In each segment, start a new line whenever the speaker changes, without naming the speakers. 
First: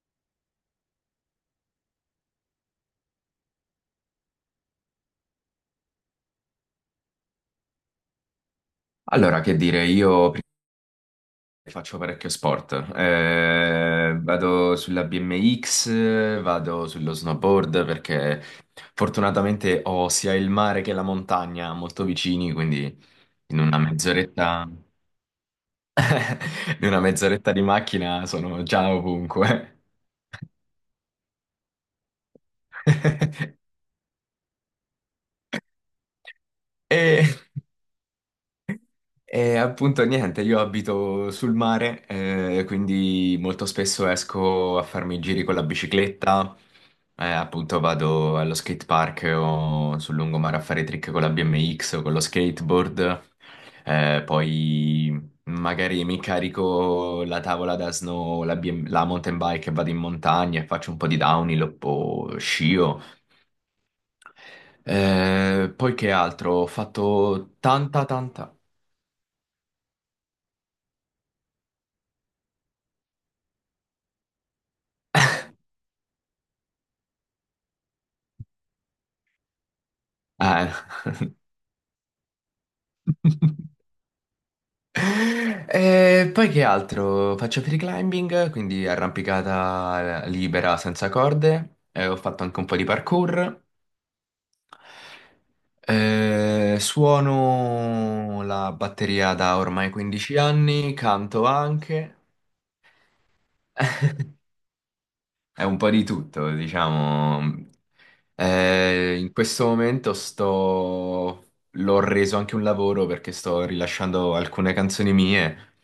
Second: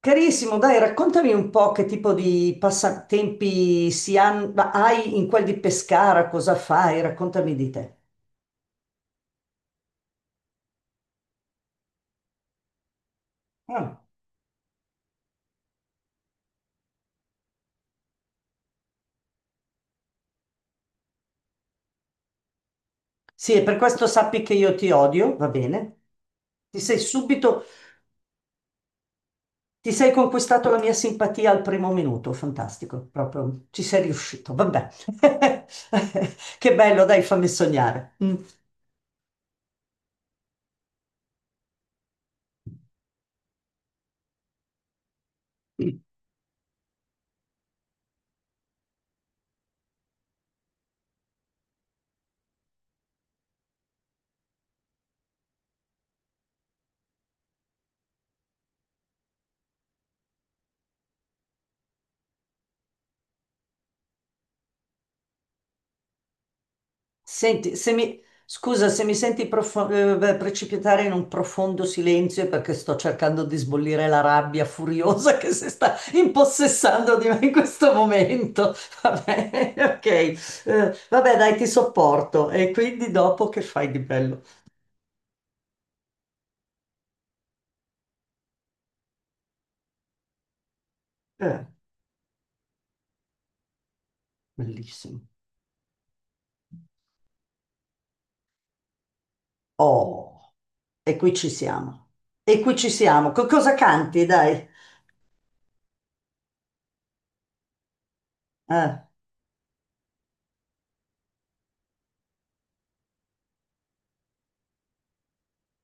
Carissimo, dai, raccontami un po' che tipo di passatempi ma hai in quel di Pescara, cosa fai? Raccontami di te.
Allora, che dire, io faccio parecchio sport.
Ah.
Vado sulla BMX, vado sullo snowboard perché fortunatamente ho sia il mare che la montagna molto vicini, quindi
Sì,
in
e per
una
questo sappi che
mezz'oretta,
io ti odio, va bene? Ti
in
sei
una mezz'oretta di
subito,
macchina sono già ovunque.
ti sei conquistato la mia simpatia al primo minuto, fantastico, proprio ci sei riuscito, vabbè. Che bello, dai,
E
fammi sognare. Mm.
E appunto niente, io abito sul mare, quindi molto spesso esco a farmi i giri con la bicicletta, appunto vado allo skate park o sul lungomare a fare trick con la BMX o con lo skateboard, poi magari mi carico la tavola da snow, la, BM la mountain bike e vado in montagna e faccio un po' di downhill o scio. Poi che altro? Ho fatto
Senti, se
tanta,
mi,
tanta...
scusa se mi senti beh, precipitare in un profondo silenzio è perché sto cercando di sbollire la rabbia furiosa che si sta impossessando di me in questo momento. Vabbè, ok.
Eh.
Vabbè, dai, ti sopporto. E quindi dopo che fai di bello?
E poi che altro? Faccio free climbing, quindi arrampicata libera senza
Eh,
corde. Ho fatto anche un po' di parkour.
bellissimo.
Suono la batteria da ormai 15
Oh,
anni,
e qui
canto
ci siamo.
anche.
E qui ci siamo. Cosa canti, dai?
È un po' di tutto, diciamo.
Eh,
In questo momento sto... L'ho reso anche un lavoro perché sto rilasciando alcune canzoni mie.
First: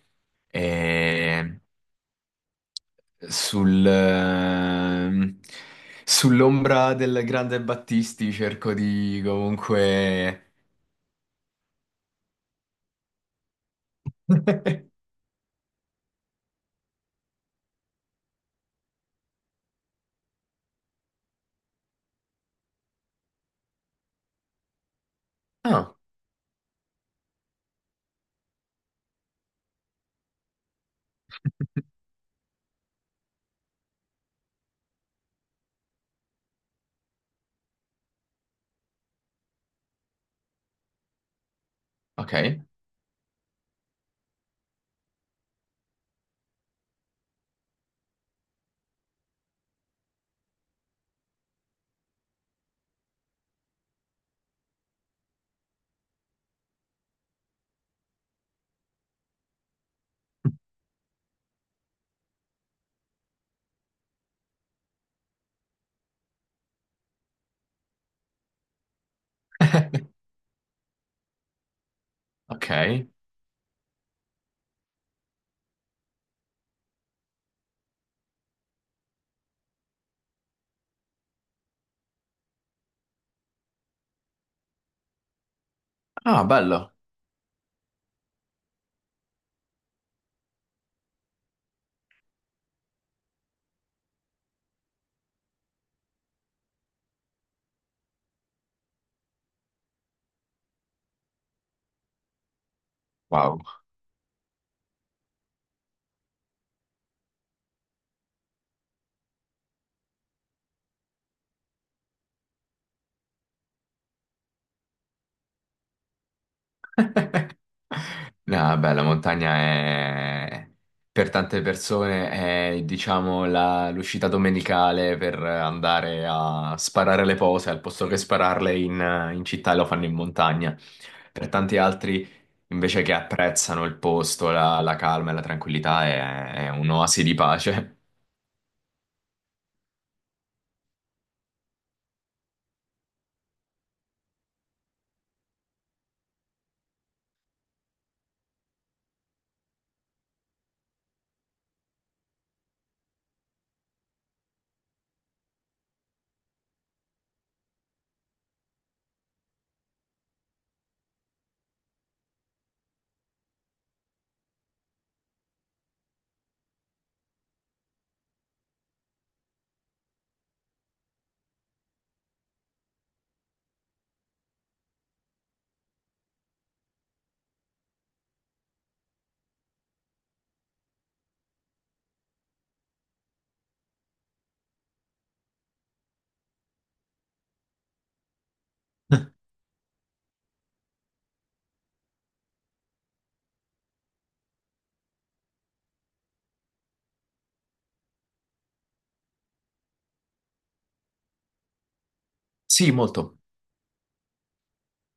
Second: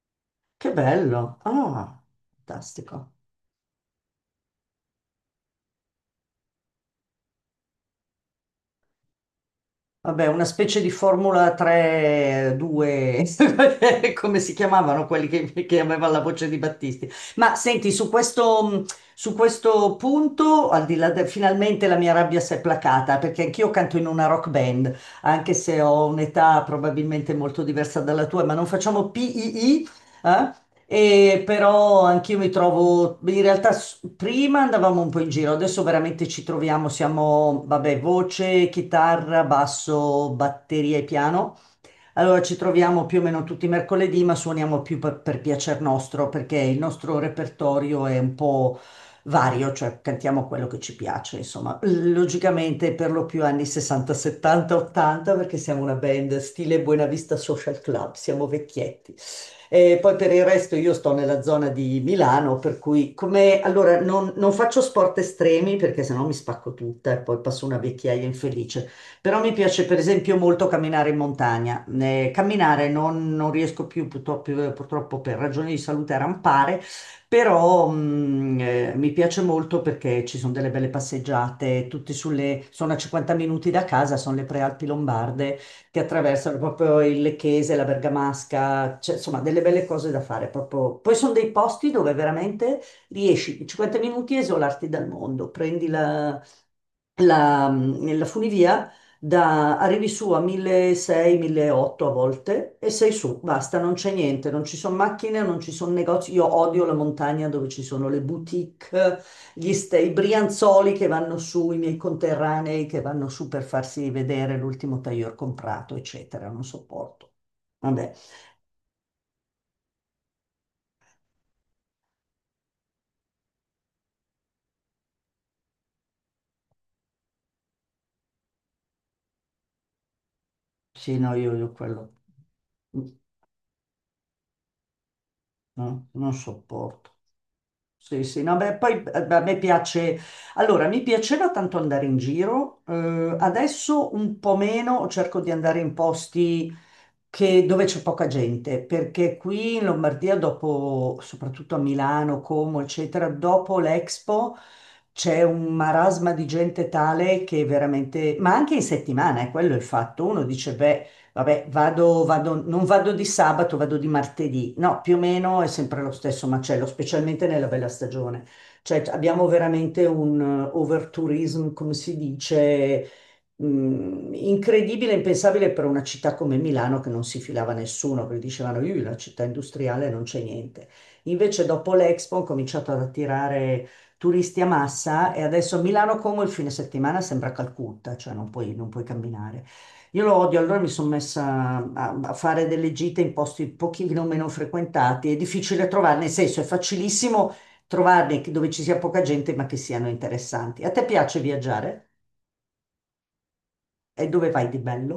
che bello.
E
Ah, fantastico.
Sul, ehm, sull'ombra del grande Battisti cerco di
Vabbè, una
comunque...
specie di Formula 3, 2, come si chiamavano quelli che aveva la voce di Battisti. Ma senti, su questo punto, al di là de- finalmente la mia rabbia si è placata, perché anch'io canto in una rock band, anche se
Ah,
ho un'età probabilmente molto diversa dalla tua, ma non facciamo PII, eh? E però anch'io mi trovo, in realtà prima andavamo un po' in giro, adesso veramente ci troviamo, siamo, vabbè, voce, chitarra, basso, batteria e piano. Allora ci
ok.
troviamo più o meno tutti i mercoledì, ma suoniamo più per piacer nostro, perché il nostro repertorio è un po' vario, cioè cantiamo quello che ci piace, insomma. Logicamente per lo più anni 60, 70, 80, perché siamo una band stile Buena Vista Social Club, siamo vecchietti. E poi per il resto io sto nella zona di Milano, per cui come allora non faccio sport estremi perché sennò mi spacco tutta e poi passo una vecchiaia infelice. Però mi piace per esempio molto camminare in montagna. Eh,
Ok.
camminare non riesco più purtroppo, purtroppo, per ragioni di salute a rampare, però mi piace molto perché ci sono delle belle passeggiate, tutte sulle, sono a 50 minuti da casa, sono le prealpi lombarde che
Ah,
attraversano
bello.
proprio il Lecchese, la Bergamasca, cioè, insomma delle belle cose da fare proprio. Poi sono dei posti dove veramente riesci in 50 minuti a isolarti dal mondo, prendi la funivia da, arrivi su a 1600, 1800 a volte e sei su,
Wow.
basta, non c'è niente, non ci sono macchine, non ci sono negozi. Io odio la montagna dove ci sono le boutique, i brianzoli che vanno su, i miei conterranei che vanno su per farsi vedere l'ultimo tailleur comprato, eccetera, non sopporto. Vabbè,
No, beh, la montagna è... Per tante persone è, diciamo, l'uscita domenicale per andare a sparare le pose, al posto che spararle in città lo fanno in montagna.
sì, no,
Per
io
tanti
quello,
altri, invece
mm,
che apprezzano il posto, la calma e la tranquillità,
no, non
è
sopporto.
un'oasi di pace.
Sì, sì, no, beh, poi a me piace, allora mi piaceva tanto andare in giro, adesso un po' meno, cerco di andare in posti dove c'è poca gente, perché qui in Lombardia, dopo, soprattutto a Milano, Como, eccetera, dopo l'Expo c'è un marasma di gente tale che veramente, ma anche in settimana, è quello il fatto. Uno dice, beh, vabbè, vado, non vado di sabato, vado di martedì. No, più o meno è sempre lo stesso macello, specialmente nella bella stagione. Cioè, abbiamo veramente un overtourism, come si dice, incredibile, impensabile per una città come Milano che non si filava nessuno, perché dicevano, io la città industriale non c'è niente. Invece dopo l'Expo ho cominciato ad attirare turisti a massa e adesso Milano Como il fine settimana sembra Calcutta, cioè non puoi camminare. Io lo odio, allora mi sono messa a fare delle gite in posti un pochino meno frequentati. È difficile trovarne, nel senso è facilissimo trovarne dove ci sia poca gente ma che siano interessanti. A te piace viaggiare?
Sì, molto.
E dove vai di bello?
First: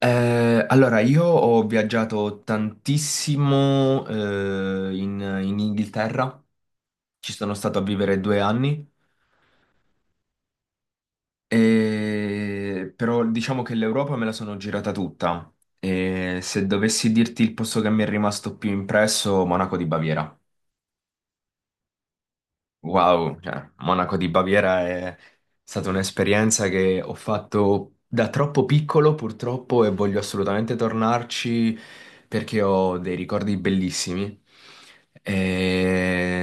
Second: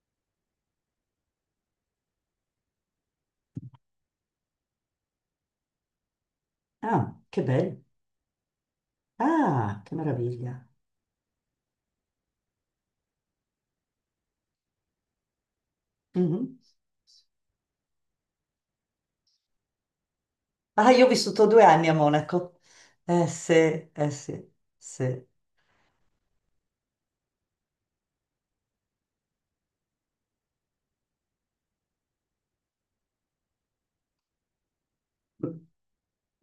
Allora, io ho viaggiato tantissimo in Inghilterra,
Ah,
ci
che
sono stato
bello.
a vivere due anni,
Ah, che meraviglia.
però diciamo che l'Europa me la sono girata tutta. E
Mhm.
se dovessi dirti il posto che mi è rimasto più impresso, Monaco di Baviera.
Ah, io ho vissuto 2 anni a Monaco. Eh
Wow,
sì,
cioè,
eh
Monaco di
sì,
Baviera è
sì.
stata un'esperienza che ho fatto da troppo piccolo, purtroppo, e voglio assolutamente tornarci perché ho dei ricordi bellissimi.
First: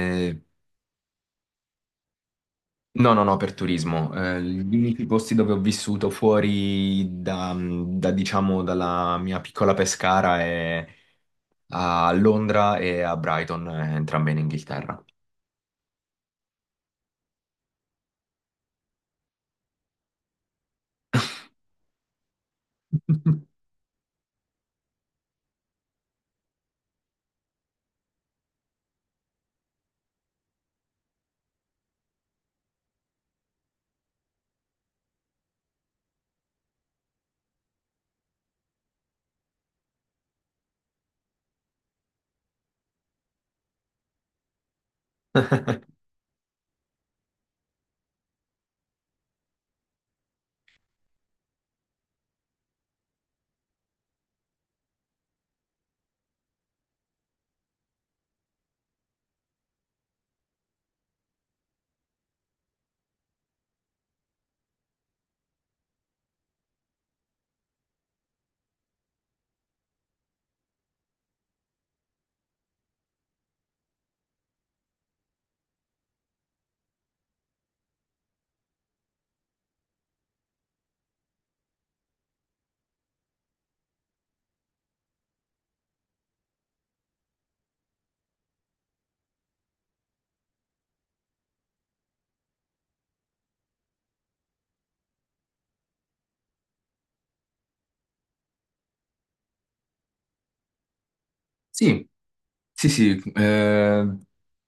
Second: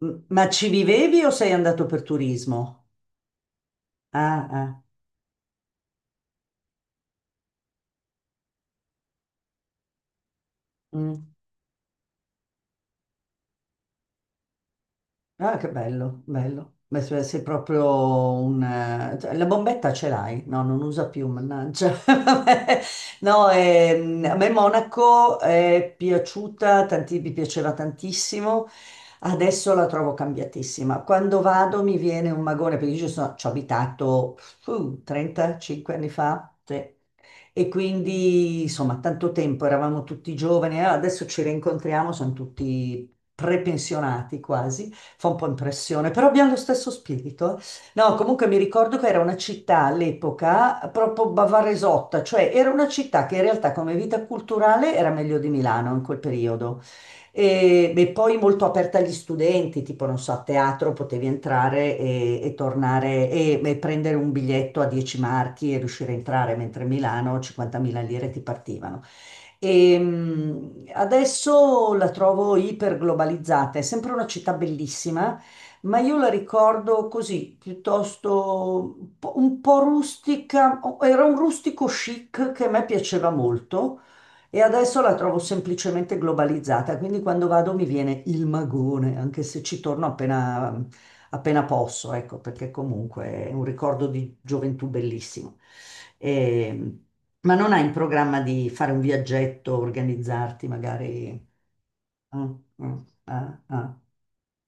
Ma ci vivevi o sei andato per turismo?
No, no, no, per turismo.
Ah,
Gli
ah,
unici posti dove ho vissuto fuori diciamo, dalla mia piccola Pescara è
mm.
a Londra e a Brighton, entrambe in Inghilterra.
Ah, che bello, bello. Beh, sei proprio un cioè, la bombetta ce l'hai? No, non usa più, mannaggia. Vabbè. No, a me Monaco è piaciuta, mi piaceva tantissimo. Adesso la trovo cambiatissima. Quando vado mi viene un magone, perché io ci ho abitato 35 anni fa. Sì. E quindi, insomma, tanto tempo, eravamo tutti giovani, adesso ci rincontriamo, sono tutti prepensionati quasi, fa un po' impressione, però abbiamo lo stesso spirito. No, comunque mi ricordo che era una città all'epoca proprio bavaresotta, cioè era una città che in realtà come vita culturale era meglio di Milano in quel periodo. E poi molto aperta agli studenti, tipo non so, a teatro potevi entrare e tornare e prendere un biglietto a 10 marchi e riuscire a entrare, mentre a Milano 50.000 lire ti partivano. E adesso la trovo iperglobalizzata, è sempre una città bellissima, ma io la ricordo così, piuttosto un po' rustica, era un rustico chic che a me piaceva molto e adesso la trovo semplicemente globalizzata, quindi quando vado mi viene il magone, anche se ci torno appena posso, ecco, perché comunque è un ricordo di gioventù bellissimo. E, ma non hai in programma di fare un viaggetto, organizzarti magari?
Sì.
Mm,
Sì,
mm,
sì,
ah, ah,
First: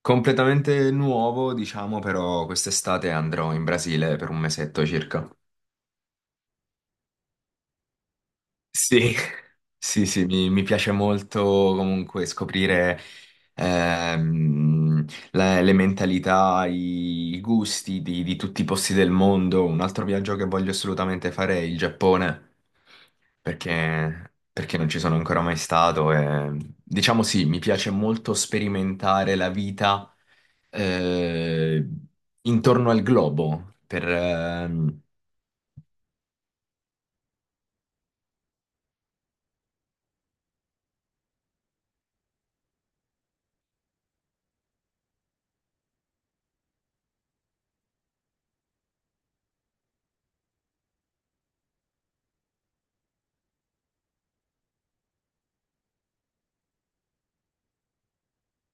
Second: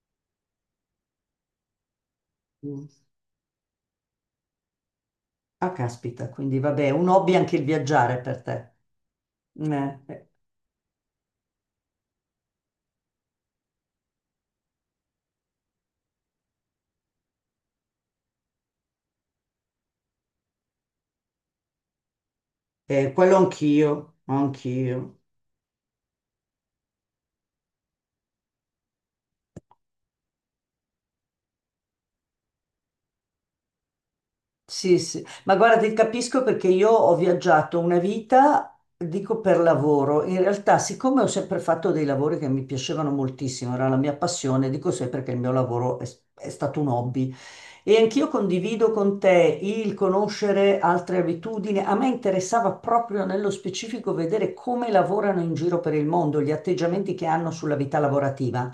completamente nuovo, diciamo, però
mm.
quest'estate andrò in Brasile per un mesetto circa.
Ah, caspita, quindi vabbè, un hobby anche il viaggiare per te.
Sì,
Eh,
Sì, sì,
eh,
mi piace molto comunque scoprire ehm, le mentalità, i gusti di tutti i posti del mondo. Un altro viaggio che voglio assolutamente fare è il Giappone,
quello anch'io,
perché, perché non ci sono
anch'io.
ancora mai stato. E, diciamo sì, mi piace molto sperimentare la vita eh, intorno al globo.
Sì, sì, ma guarda, ti capisco perché io ho viaggiato una vita, dico per lavoro. In realtà, siccome ho sempre fatto dei lavori che mi piacevano moltissimo, era la mia passione, dico sempre che il mio lavoro è stato un hobby. E anch'io condivido con te il conoscere altre abitudini. A me interessava proprio nello specifico vedere come lavorano in giro per il mondo, gli atteggiamenti che hanno sulla vita lavorativa.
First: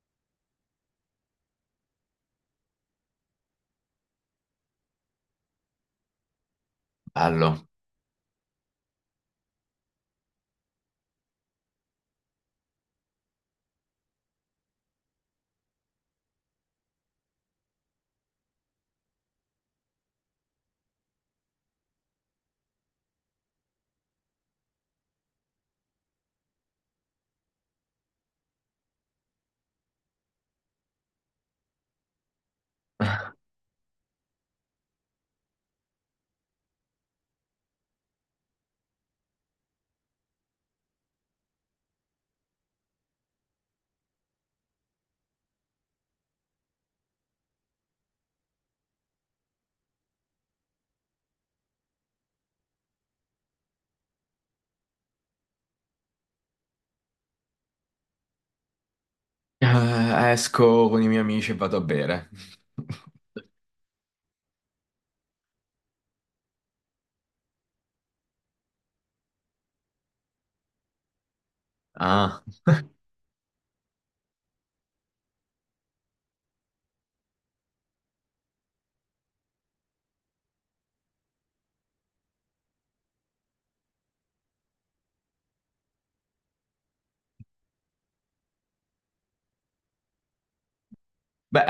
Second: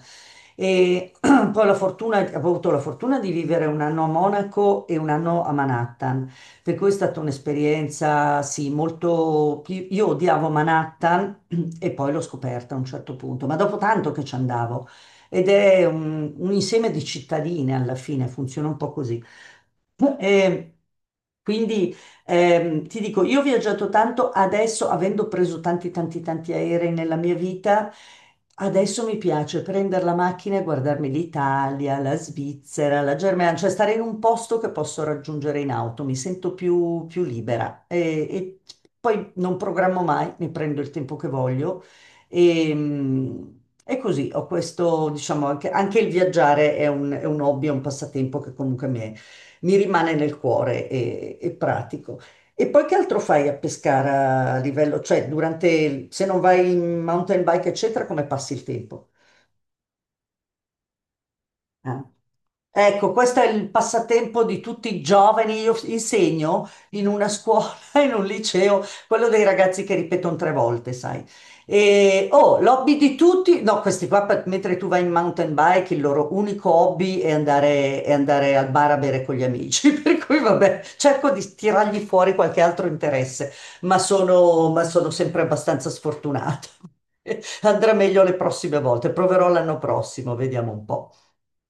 E poi ho avuto la fortuna di vivere un anno a Monaco e un anno a Manhattan, per cui è stata
Bello.
un'esperienza, sì, molto. Io odiavo Manhattan e poi l'ho scoperta a un certo punto, ma dopo tanto che ci andavo ed è un insieme di cittadine alla fine, funziona un po' così. E quindi ti dico, io ho viaggiato tanto, adesso avendo preso tanti tanti tanti aerei nella mia vita, adesso mi piace prendere la macchina e guardarmi l'Italia, la Svizzera, la Germania, cioè stare in un posto che posso raggiungere in auto, mi sento più libera e, poi non programmo mai, mi prendo il tempo che voglio e, e così ho questo, diciamo, anche il viaggiare è un hobby, è un passatempo che comunque mi rimane nel cuore e pratico. E poi che altro fai a Pescara a livello, cioè durante, se non vai in mountain bike, eccetera, come passi il tempo?
Esco con i miei amici e vado a
Eh.
bere.
Ecco, questo è il passatempo di tutti i giovani. Io insegno in una scuola, in un liceo, quello dei ragazzi che ripetono tre volte, sai. E,
Ah,
oh, l'hobby di tutti, no, questi qua, mentre tu vai in mountain bike, il loro unico hobby è andare, al bar a bere con gli amici. Per cui, vabbè, cerco di tirargli fuori qualche altro interesse, ma sono sempre abbastanza sfortunata. Andrà meglio le prossime volte, proverò l'anno prossimo, vediamo un po'.
beh,